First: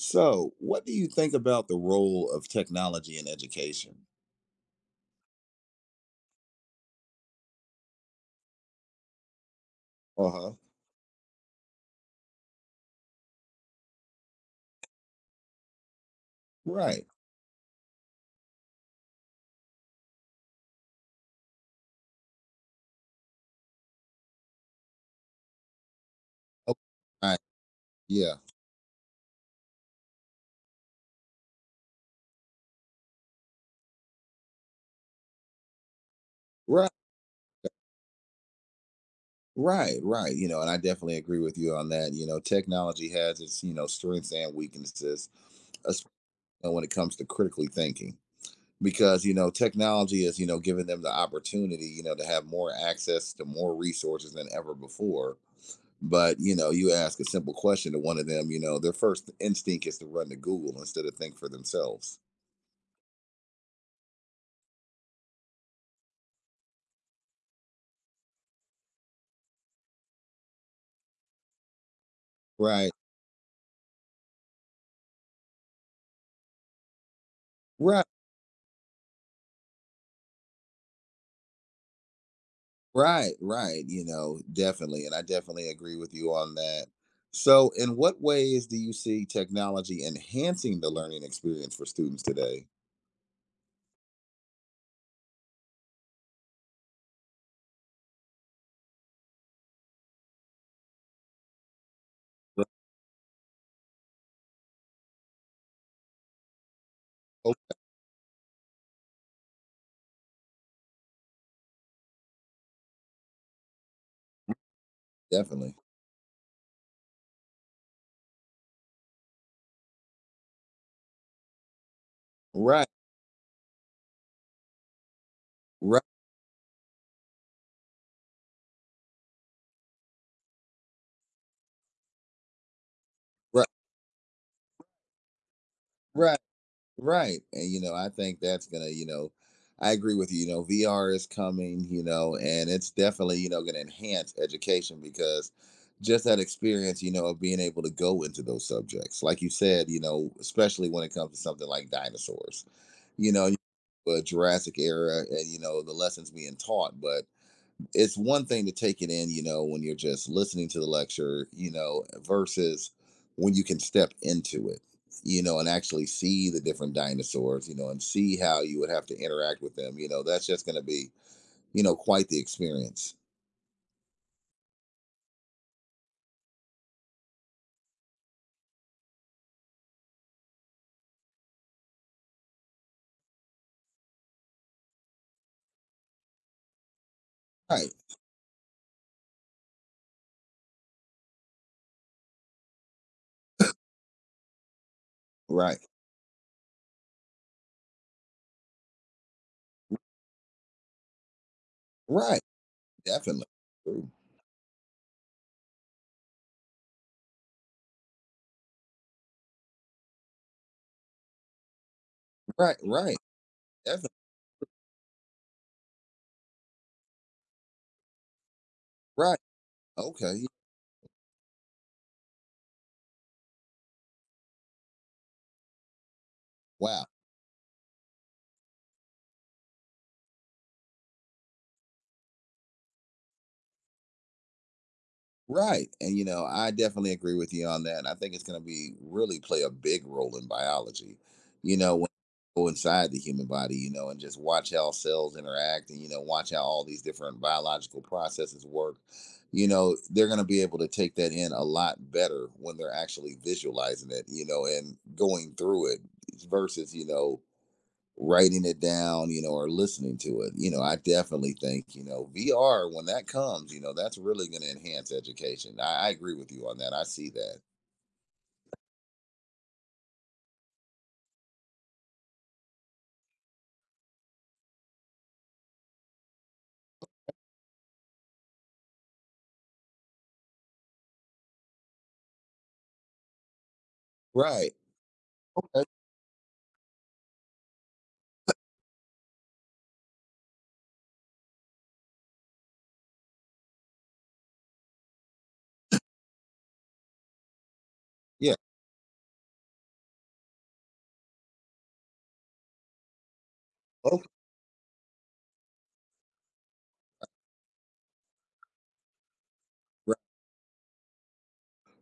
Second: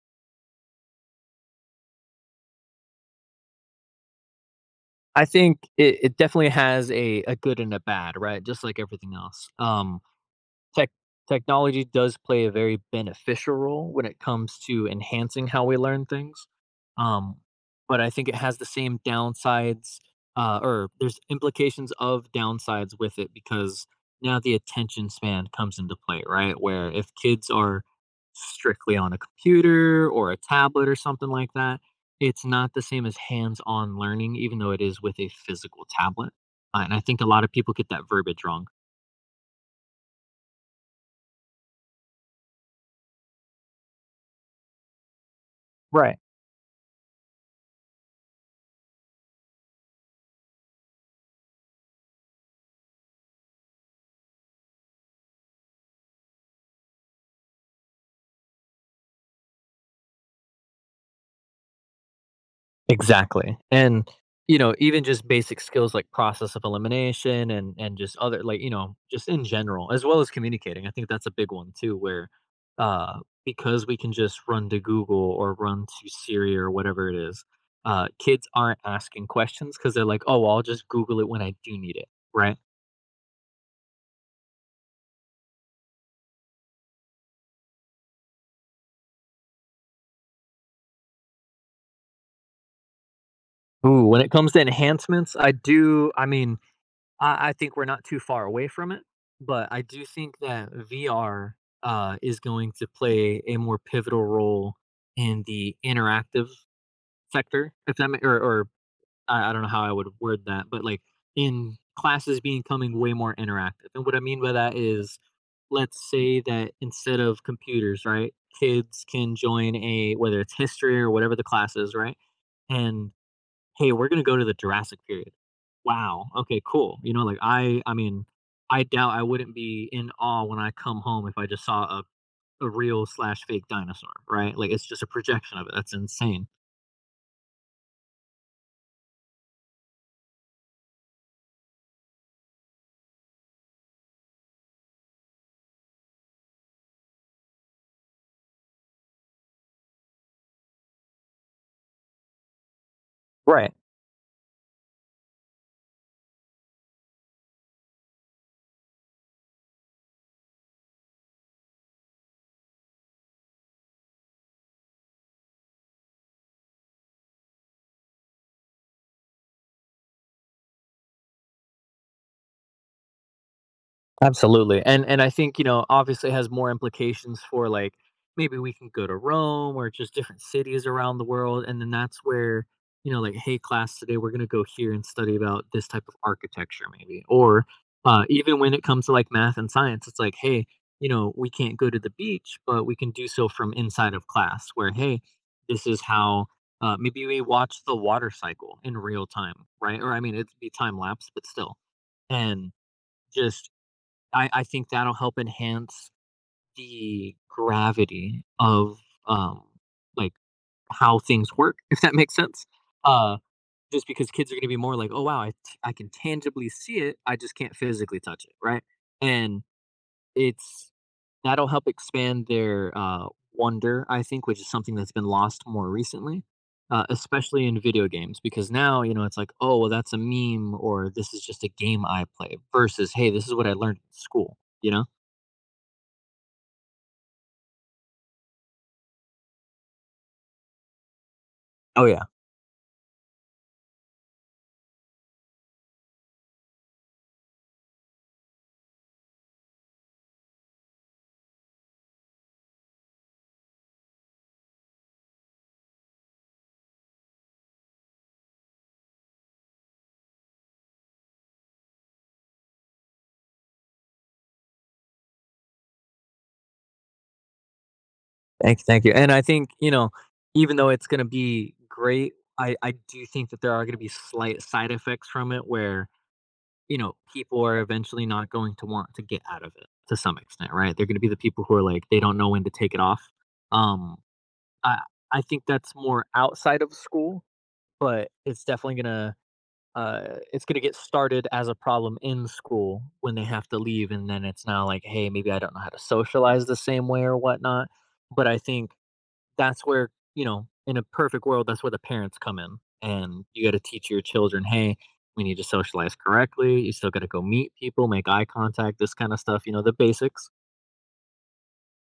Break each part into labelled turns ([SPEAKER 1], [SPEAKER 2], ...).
[SPEAKER 1] So, what do you think about the role of technology in education?
[SPEAKER 2] I think it definitely has a good and a bad, right? Just like everything else.
[SPEAKER 1] Uh huh.
[SPEAKER 2] Tech Technology does play a very beneficial role when it comes to enhancing how we learn things,
[SPEAKER 1] Right.
[SPEAKER 2] um, but I think it has the same downsides, or there's implications of downsides with it because now the attention span comes into play, right?
[SPEAKER 1] Oh,
[SPEAKER 2] Where if
[SPEAKER 1] right.
[SPEAKER 2] kids are
[SPEAKER 1] Yeah.
[SPEAKER 2] strictly on a computer or a tablet or something like that, it's not the same as hands-on learning, even though it is with a physical tablet,
[SPEAKER 1] Right.
[SPEAKER 2] and I think a lot of people get that verbiage wrong.
[SPEAKER 1] Right. Right. And I definitely agree with you on that. Technology has its, strengths and weaknesses, especially
[SPEAKER 2] Right.
[SPEAKER 1] when it comes to critically thinking. Because, technology is, giving them the opportunity, to have more access to more resources than ever before. But, you ask a simple question to one of them, their first instinct is to run to Google instead of think for themselves.
[SPEAKER 2] Exactly. And, you know, even just basic skills like process of elimination and just other, like, you know, just in general, as well as communicating. I think that's a big one too, where
[SPEAKER 1] Right.
[SPEAKER 2] because we can just run to Google or run to Siri or whatever it is,
[SPEAKER 1] Right.
[SPEAKER 2] kids aren't asking questions because they're like, oh well, I'll just Google it when I do need it. Right.
[SPEAKER 1] Right. Right. Definitely. And I definitely agree with you on that. So, in what ways do you see technology enhancing the learning experience for students today?
[SPEAKER 2] Ooh, when it comes to enhancements, I do I mean I think we're not too far away from it, but I do think that VR is
[SPEAKER 1] Right.
[SPEAKER 2] going to play a more pivotal role in the interactive
[SPEAKER 1] Oh,
[SPEAKER 2] sector, if that ma- or I don't know how I would word that, but, like, in classes becoming way more interactive. And what I mean by that is,
[SPEAKER 1] definitely.
[SPEAKER 2] let's say that instead of computers, right, kids can join a, whether it's history or whatever the class is, right,
[SPEAKER 1] Right.
[SPEAKER 2] and, "Hey, we're gonna go to the Jurassic period."
[SPEAKER 1] Right.
[SPEAKER 2] "Wow, okay, cool." You know, like, I mean, I doubt I wouldn't be in awe when I come home if I just saw a real/fake slash
[SPEAKER 1] Right.
[SPEAKER 2] fake dinosaur, right? Like, it's just a projection of it, that's
[SPEAKER 1] Right.
[SPEAKER 2] insane.
[SPEAKER 1] Right. And I think that's gonna, I agree with you. VR is coming, and it's definitely, gonna enhance education because just that experience, of being able to go into those subjects. Like you said, especially when it comes to something like dinosaurs. You know,
[SPEAKER 2] Right.
[SPEAKER 1] Jurassic era and the lessons being taught, but it's one thing to take it in, when you're just listening to the lecture, versus when you can step into it, and actually see the different dinosaurs, and see how you would have to interact with them. That's just going to be, quite the experience.
[SPEAKER 2] Absolutely, and I think, you know, obviously, it has more implications for, like, maybe we can go to Rome or just different cities around the world, and then that's where, you know, like, "Hey, class, today we're gonna go here and study about this type of architecture," maybe, or,
[SPEAKER 1] Right,
[SPEAKER 2] even when it comes to, like, math and science, it's like, "Hey, you know, we can't go to the beach, but we can do so from inside of class," where, "Hey,
[SPEAKER 1] right,
[SPEAKER 2] this is how" maybe we watch the water cycle in real time, right? Or, I mean, it'd be time lapse, but still,
[SPEAKER 1] right.
[SPEAKER 2] and
[SPEAKER 1] Definitely.
[SPEAKER 2] just I think that'll help enhance the gravity of, um, like, how things work, if that makes sense.
[SPEAKER 1] Right, right.
[SPEAKER 2] Uh, just
[SPEAKER 1] Definitely.
[SPEAKER 2] because kids are gonna be more like, "Oh, wow, I can tangibly see it, I just can't physically touch it," right?
[SPEAKER 1] Right.
[SPEAKER 2] And
[SPEAKER 1] Okay.
[SPEAKER 2] it's that'll help expand their, wonder, I think, which is something that's been lost more recently,
[SPEAKER 1] Wow.
[SPEAKER 2] especially in video games, because now, you know, it's like, "Oh, well, that's a meme," or, "This is just a game I play," versus, "Hey, this is what I learned in school," you know?
[SPEAKER 1] Right. And, I definitely agree with you on that. And I think it's going to be really play a big role in biology. You know,
[SPEAKER 2] Oh,
[SPEAKER 1] when
[SPEAKER 2] yeah.
[SPEAKER 1] you go inside the human body, and just watch how cells interact and, watch how all these different biological processes work, they're going to be able to take that in a lot better when they're actually visualizing it, and going through it versus, writing it down, or listening to it. I definitely think, VR, when that comes, that's really going to enhance education. I agree with you on that. I see that.
[SPEAKER 2] Thank you, and I think, you know, even though it's gonna be great, I do think that there are gonna be slight side effects from it where, you know, people are eventually not going to want to get out of it to some extent, right? They're gonna be the people who are like, they don't know when to take it off. Um,
[SPEAKER 1] Right.
[SPEAKER 2] I I think
[SPEAKER 1] Uh,
[SPEAKER 2] that's more outside of school, but it's definitely gonna, it's gonna get started as a problem in school when they have to leave, and then it's now like, "Hey, maybe I don't know how to socialize the same way or whatnot." But
[SPEAKER 1] Yeah.
[SPEAKER 2] I think that's where, you know, in a perfect world, that's where the parents come in. And you got to teach your
[SPEAKER 1] Okay.
[SPEAKER 2] children, hey, we need to socialize correctly. You still got to go meet people, make eye contact, this kind of stuff, you know, the
[SPEAKER 1] Ri-
[SPEAKER 2] basics.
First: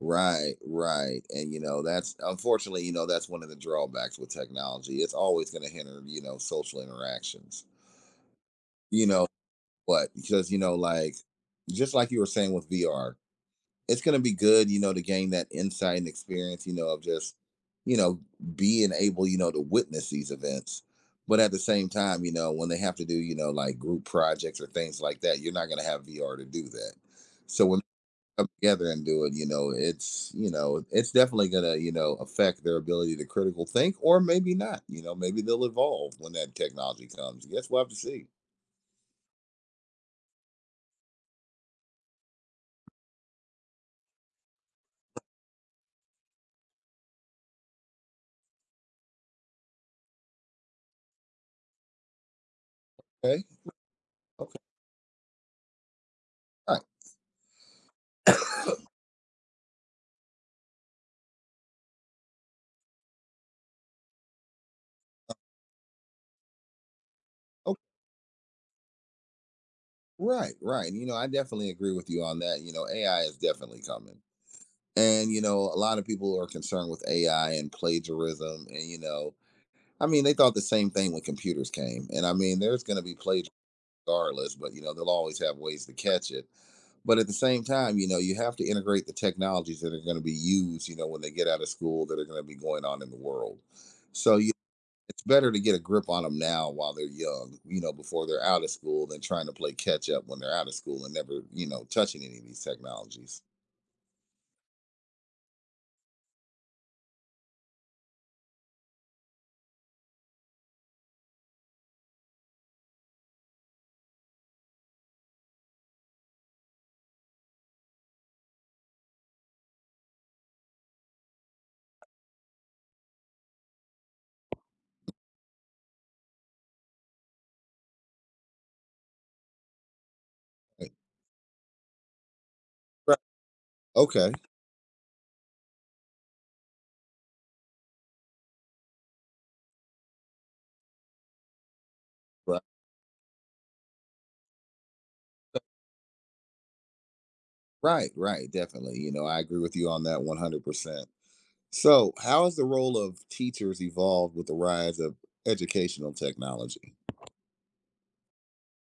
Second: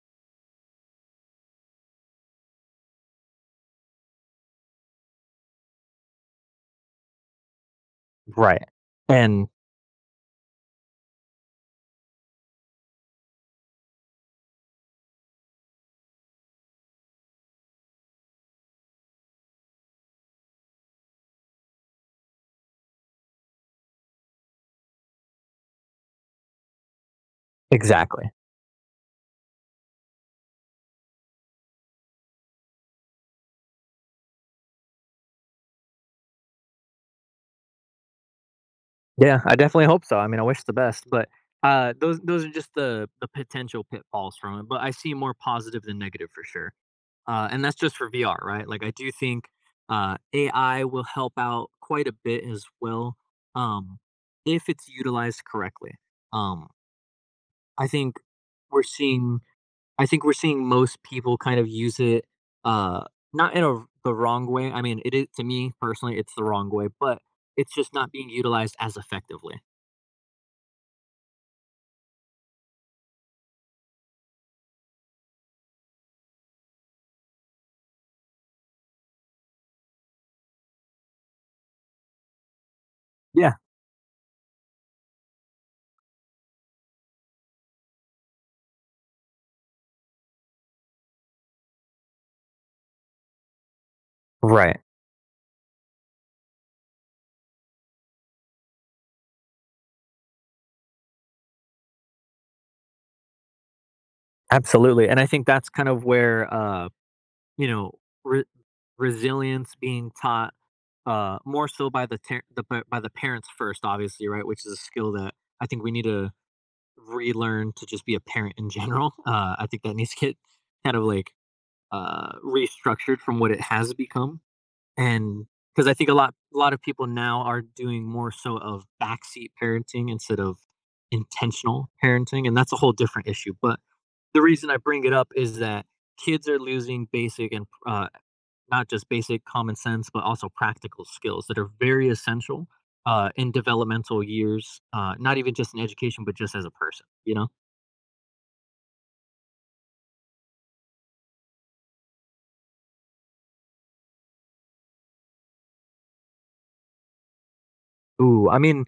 [SPEAKER 1] Right. Right. And, that's unfortunately, that's one of the drawbacks with technology. It's always going to hinder, social interactions.
[SPEAKER 2] Right.
[SPEAKER 1] You know,
[SPEAKER 2] And
[SPEAKER 1] what? Because, like, just like you were saying with VR, it's going to be good, to gain that insight and experience, of just, you know, being able, to witness these events. But at the same time, when they have to do, like group projects or things like that, you're not going to have VR to do that. So when
[SPEAKER 2] exactly.
[SPEAKER 1] they come together and do it, it's definitely going to, affect their ability to critical think or maybe not. Maybe they'll evolve when that technology comes. Guess we'll have to see.
[SPEAKER 2] Yeah, I definitely hope so. I mean, I wish the best, but those are just the potential pitfalls from it. But I see more positive than negative for sure. And that's just for VR, right? Like I do think AI will help out quite a bit as well,
[SPEAKER 1] Okay.
[SPEAKER 2] um,
[SPEAKER 1] Okay.
[SPEAKER 2] if it's utilized correctly. Um,
[SPEAKER 1] All
[SPEAKER 2] I think
[SPEAKER 1] right.
[SPEAKER 2] we're seeing I think we're seeing most people kind of use it, uh, not in a, the wrong way. I mean, it is, to me personally, it's the wrong way, but it's
[SPEAKER 1] Okay.
[SPEAKER 2] just not being utilized as effectively.
[SPEAKER 1] Right, right. And, I definitely agree with you on that. AI is definitely coming. And, a lot of people are concerned with AI and plagiarism. And, I mean, they thought the same thing when computers came. And I mean, there's going to be plagiarism
[SPEAKER 2] Yeah,
[SPEAKER 1] regardless, but, they'll always have ways to catch it. But at the same time, you have to integrate the technologies that are going to be used, when they get out of school that are going to be going on in the world. So, you
[SPEAKER 2] right,
[SPEAKER 1] it's better to get a grip on them now while they're young, before they're out of school than trying to play catch up when they're out of school and never, touching any of these technologies.
[SPEAKER 2] absolutely. And I think that's kind of where. You know, re- resilience being taught, more so by the, by the parents first, obviously, right, which is a skill that I think we need to relearn to just be a parent in general. I think that needs to get kind of like, restructured from what it has become. And because I think a lot of people now are doing more so of backseat parenting instead of
[SPEAKER 1] Right.
[SPEAKER 2] intentional parenting, and that's a whole
[SPEAKER 1] Right.
[SPEAKER 2] different issue. But
[SPEAKER 1] Okay.
[SPEAKER 2] the reason I bring it up is that kids are losing basic and, not just basic common sense, but also practical skills that are very
[SPEAKER 1] Right.
[SPEAKER 2] essential, in developmental years, not even just in education, but just as a person, you know?
[SPEAKER 1] Right. Right. Definitely. I agree with you on that 100%. So, how has the role of teachers evolved with the rise of educational technology?
[SPEAKER 2] Ooh, I mean,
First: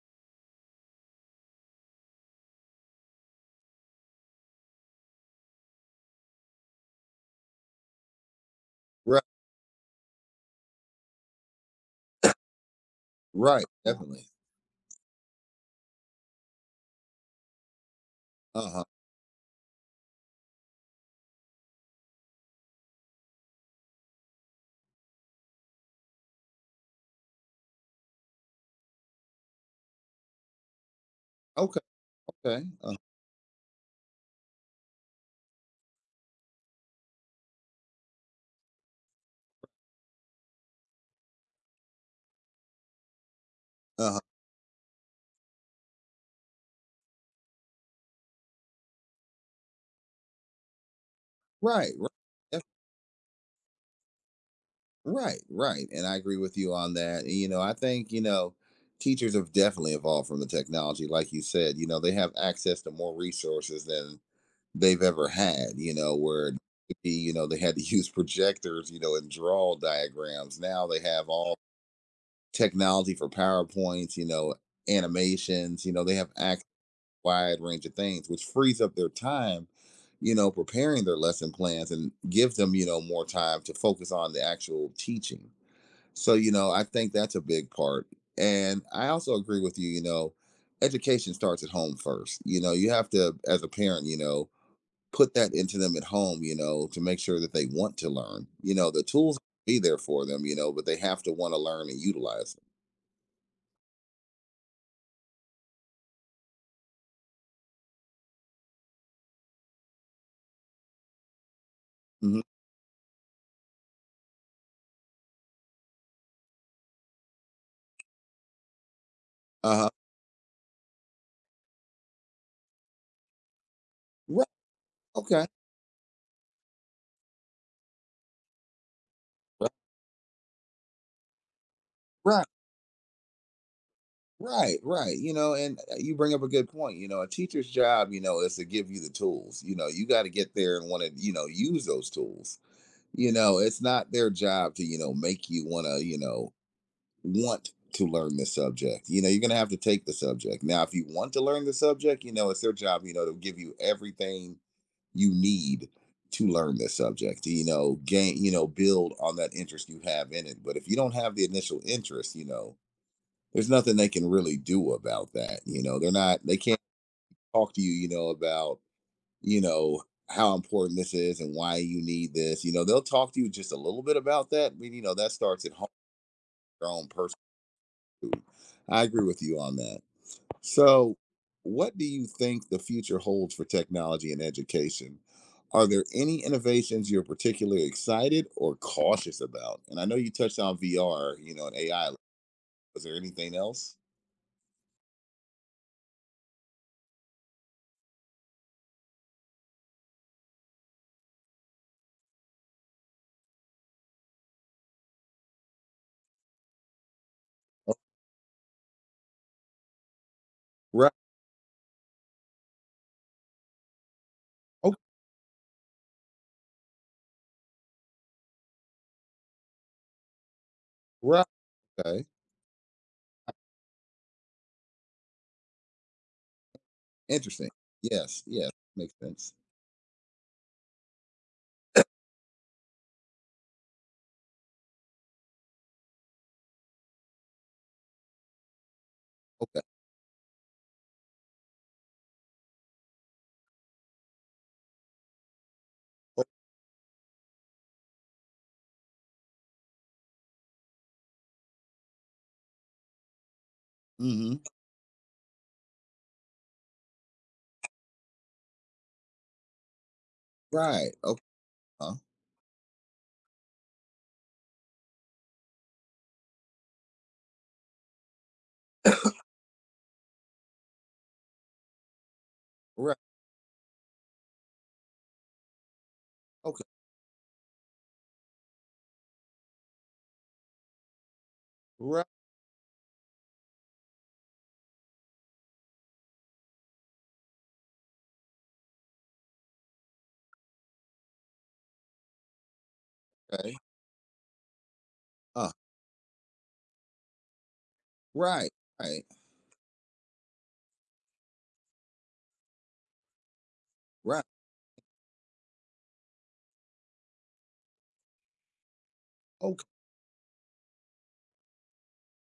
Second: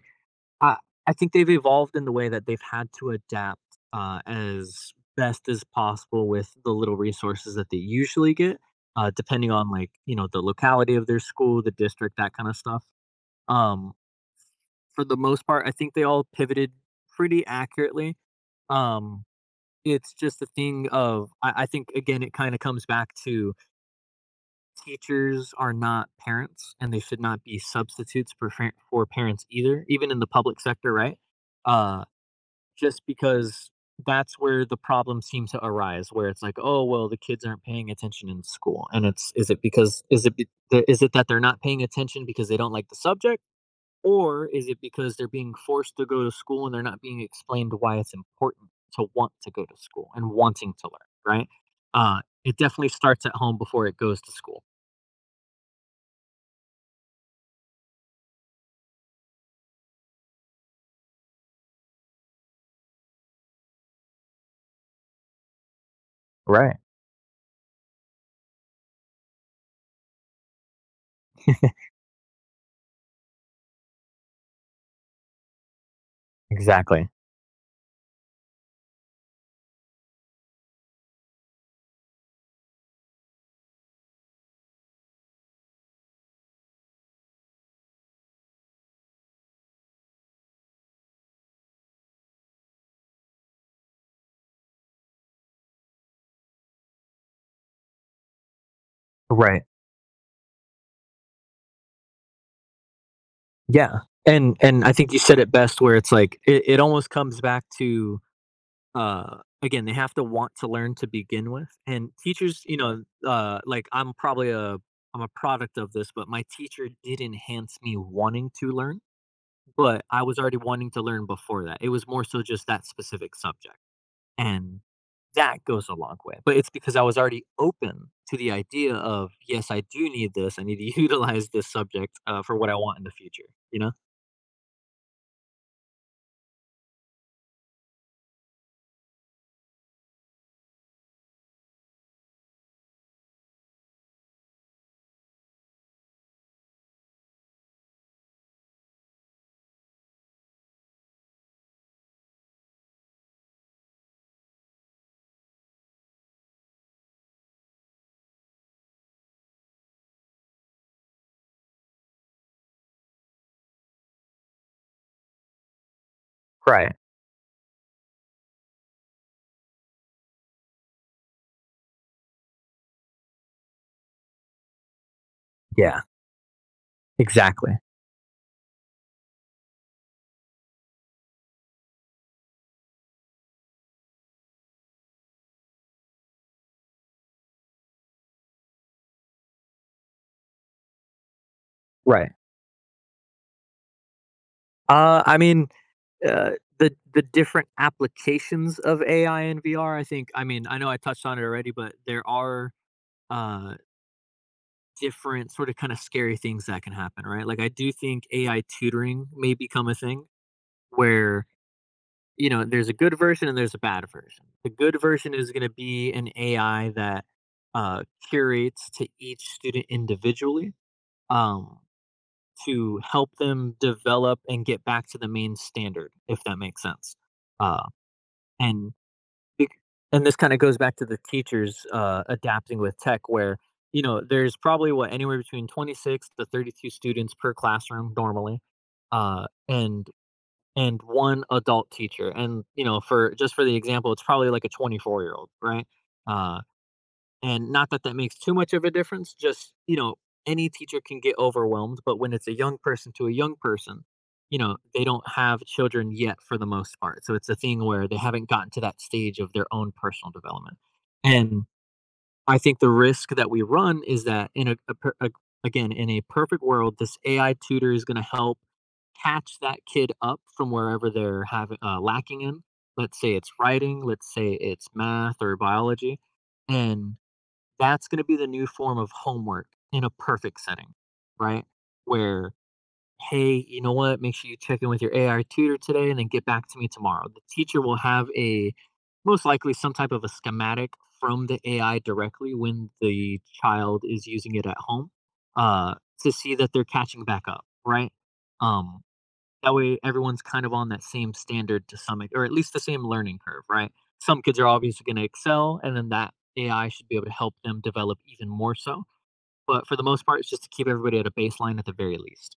[SPEAKER 2] I, I think they've evolved in the way that they've had to adapt, as best as possible with the little resources that they usually get,
[SPEAKER 1] Right.
[SPEAKER 2] depending on, like, you know, the locality of their school, the district, that kind of stuff.
[SPEAKER 1] Right.
[SPEAKER 2] Um,
[SPEAKER 1] Definitely.
[SPEAKER 2] for the most part, I think they all pivoted pretty accurately.
[SPEAKER 1] Uh huh.
[SPEAKER 2] Um, It's just a thing of, I think again it kind of comes back to, teachers are not parents and they should not be substitutes for for parents either, even in the public sector, right?
[SPEAKER 1] Okay.
[SPEAKER 2] Uh,
[SPEAKER 1] Okay. Uh
[SPEAKER 2] just because that's where the problem seems to arise, where it's like, oh well, the kids aren't paying attention in school, and it's, is it that they're not paying attention because they don't like the subject?
[SPEAKER 1] huh.
[SPEAKER 2] Or is it because they're being forced to go to school and they're not being explained why it's important to want to go to school and wanting to learn, right?
[SPEAKER 1] Right.
[SPEAKER 2] It
[SPEAKER 1] Right.
[SPEAKER 2] definitely starts at home before it goes to school.
[SPEAKER 1] Right, right. And I agree with you on that. And, I think, teachers have definitely evolved from the technology. Like you said, they have access to more resources than they've ever had, where it
[SPEAKER 2] Right.
[SPEAKER 1] could be, they had to use projectors, and draw diagrams. Now they have all technology for PowerPoints, animations, they have access
[SPEAKER 2] Exactly.
[SPEAKER 1] to a wide range of things, which frees up their time, preparing their lesson plans and gives them, more time to focus on the actual teaching. So, I think that's a big part. And I also agree with you, education starts at home first. You have to, as a parent, put that into them at home, to make sure that they want to learn. The tools
[SPEAKER 2] Right.
[SPEAKER 1] be there for them, but they have to want to learn and utilize
[SPEAKER 2] Yeah. And I think you said it best where it's like, it almost comes back to, again, they have to want to learn to begin with. And
[SPEAKER 1] them. Mhm.
[SPEAKER 2] teachers, you know, like I'm a product of this, but my teacher did enhance me wanting to learn.
[SPEAKER 1] Uh-huh.
[SPEAKER 2] But I was already wanting to learn before that. It was more so just that specific subject,
[SPEAKER 1] Right.
[SPEAKER 2] and
[SPEAKER 1] Okay.
[SPEAKER 2] that goes a long way. But it's because I was already open to the idea of,
[SPEAKER 1] Right.
[SPEAKER 2] "Yes, I do need this. I need to utilize this subject,
[SPEAKER 1] Right.
[SPEAKER 2] for what I want in the future." You know?
[SPEAKER 1] Right. Right. You know, and you bring up a good point. A teacher's job, is to give you the tools. You got to get there and want to, use those tools. It's not their job to make you want to want to learn the subject. You're gonna have to take the subject. Now if you want to learn the subject, it's their job, to give you everything you need to learn the subject, gain, build on that interest you have in it. But if you don't have the initial interest, there's nothing they can really do about that. They can't
[SPEAKER 2] Right.
[SPEAKER 1] talk to you, you know about, you know how important this is and why you need this. They'll talk to you just a little bit about that, but that starts at home,
[SPEAKER 2] Yeah,
[SPEAKER 1] your own person.
[SPEAKER 2] exactly.
[SPEAKER 1] I agree with you on that. So what do you think the future holds for technology and education? Are there any innovations you're particularly excited or cautious about? And I know you touched on VR, and AI,
[SPEAKER 2] Right.
[SPEAKER 1] was there anything else?
[SPEAKER 2] Uh, I mean, uh, the different applications of AI and VR, I think, I mean, I know I touched on it already, but there are, uh different sort of kind of scary things that can happen, right? Like I do think AI tutoring may become a thing
[SPEAKER 1] Right.
[SPEAKER 2] where, you know, there's a good version and there's a bad version. The
[SPEAKER 1] Oh,
[SPEAKER 2] good version is going to be an AI that, uh, curates to each student individually,
[SPEAKER 1] right.
[SPEAKER 2] um,
[SPEAKER 1] Okay.
[SPEAKER 2] to help them develop and get back to the main standard, if that makes sense.
[SPEAKER 1] Interesting.
[SPEAKER 2] Uh,
[SPEAKER 1] Yes, yes.
[SPEAKER 2] and
[SPEAKER 1] Makes sense.
[SPEAKER 2] Bec and this kinda goes back to the teachers, adapting with tech where, you know, there's probably, what, anywhere between 26 to 32 students per classroom normally, uh,
[SPEAKER 1] Okay.
[SPEAKER 2] and and 1 adult teacher, and, you know, for just for the example, it's probably like a 24-year-old, right? Uh and not that that makes too much of a difference, just, you know, any teacher can get overwhelmed, but when it's a young person to a young person,
[SPEAKER 1] Mm.
[SPEAKER 2] you
[SPEAKER 1] Mhm.
[SPEAKER 2] know, they don't have children yet for the most part. So it's a thing where they haven't gotten to that stage of their own personal development.
[SPEAKER 1] Right. Okay.
[SPEAKER 2] And
[SPEAKER 1] uh,
[SPEAKER 2] I think the risk that we run is that in a, again, in a perfect world, this AI tutor is going to help catch that kid up from wherever they're having, lacking in.
[SPEAKER 1] right.
[SPEAKER 2] Let's say it's writing, let's say it's math or biology,
[SPEAKER 1] Okay.
[SPEAKER 2] and that's going to be the new form of homework in a perfect setting, right?
[SPEAKER 1] Right.
[SPEAKER 2] Where, hey, you know what? Make sure you check in with your AI tutor today and then get back to me tomorrow. The teacher will have a most likely some type of a schematic from the AI directly when the
[SPEAKER 1] Okay.
[SPEAKER 2] child is using it at home,
[SPEAKER 1] Uh,
[SPEAKER 2] uh, to see that they're catching back up, right?
[SPEAKER 1] right.
[SPEAKER 2] Um,
[SPEAKER 1] Right.
[SPEAKER 2] that way everyone's kind of on that same standard to some or at least the same learning curve, right? Some
[SPEAKER 1] Right.
[SPEAKER 2] kids are obviously going to excel, and then that AI should be able to help them develop even more so.
[SPEAKER 1] Okay.
[SPEAKER 2] But for the most part, it's just to keep everybody at a baseline at the very least.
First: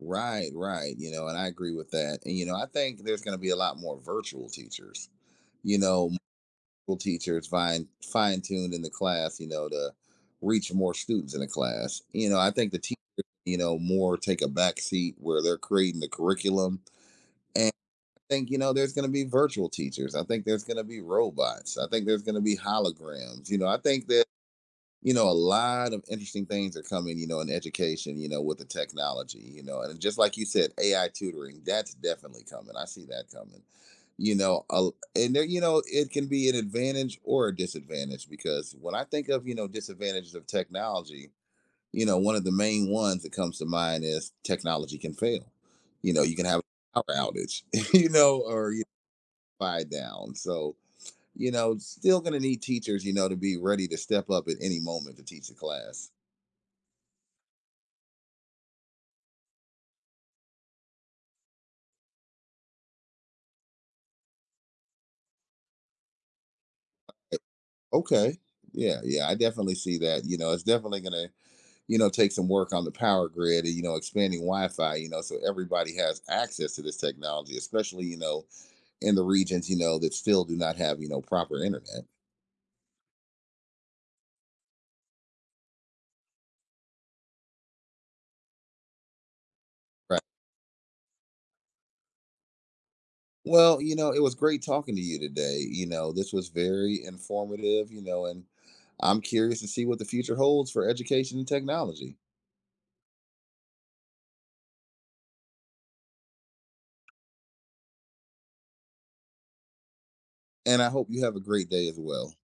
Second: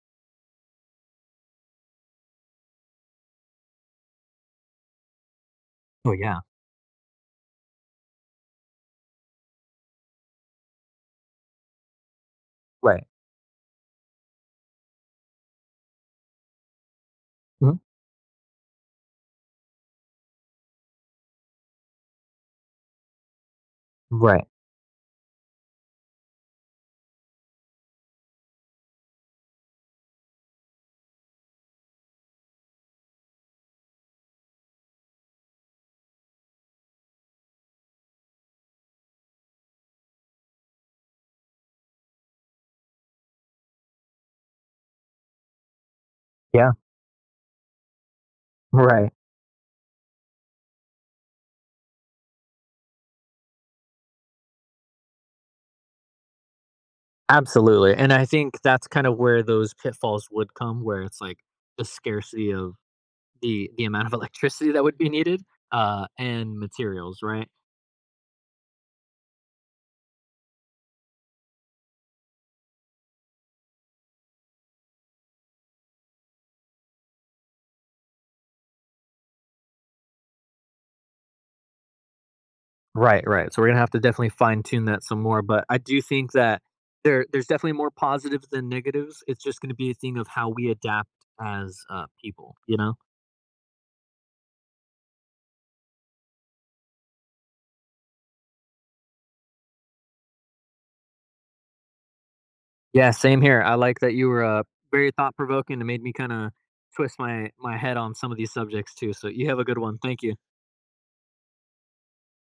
[SPEAKER 1] Right. Right. And I agree with that. And I think there's going to be a lot more virtual teachers. You know,
[SPEAKER 2] Oh yeah,
[SPEAKER 1] virtual teachers fine tuned in the class, to reach more students in the class. I think the teachers,
[SPEAKER 2] right,
[SPEAKER 1] more take a back seat where they're creating the curriculum. And
[SPEAKER 2] Mhm,
[SPEAKER 1] I think there's going to be virtual teachers. I think there's going to be robots. I think there's going to be holograms. I think that,
[SPEAKER 2] right,
[SPEAKER 1] a lot of interesting things are coming, in education, with the technology, and just like you said, AI tutoring, that's definitely coming. I see that coming, and there, it can be an advantage or a disadvantage because when I think of, disadvantages of technology, one of the main ones that comes to mind is technology can fail. You can have
[SPEAKER 2] yeah,
[SPEAKER 1] a power outage, or
[SPEAKER 2] right,
[SPEAKER 1] fire down. So, still going to need teachers, to be ready to step up at any moment to teach a class.
[SPEAKER 2] absolutely. And I think that's kind of where those pitfalls would come, where it's like the scarcity of the amount of electricity that would be needed, and materials, right?
[SPEAKER 1] Okay. Yeah, yeah, I definitely see that. It's definitely going to, take some work on the power grid and, expanding Wi Fi, so everybody has access to this technology, especially, in the regions, that still do not have, proper internet.
[SPEAKER 2] Right, right. So we're gonna have to definitely fine tune that some more, but I do think that there's definitely more positives than negatives. It's just gonna be a thing
[SPEAKER 1] Right.
[SPEAKER 2] of how we adapt as, people, you know?
[SPEAKER 1] Well, it was great talking to you today. This was very informative, and I'm curious to see what the future holds for education and technology.
[SPEAKER 2] Yeah, same here. I like that you were, very thought provoking and made me kind of twist my head on some of these subjects too. So you have a good one. Thank you.
[SPEAKER 1] And I hope you have a great day as well.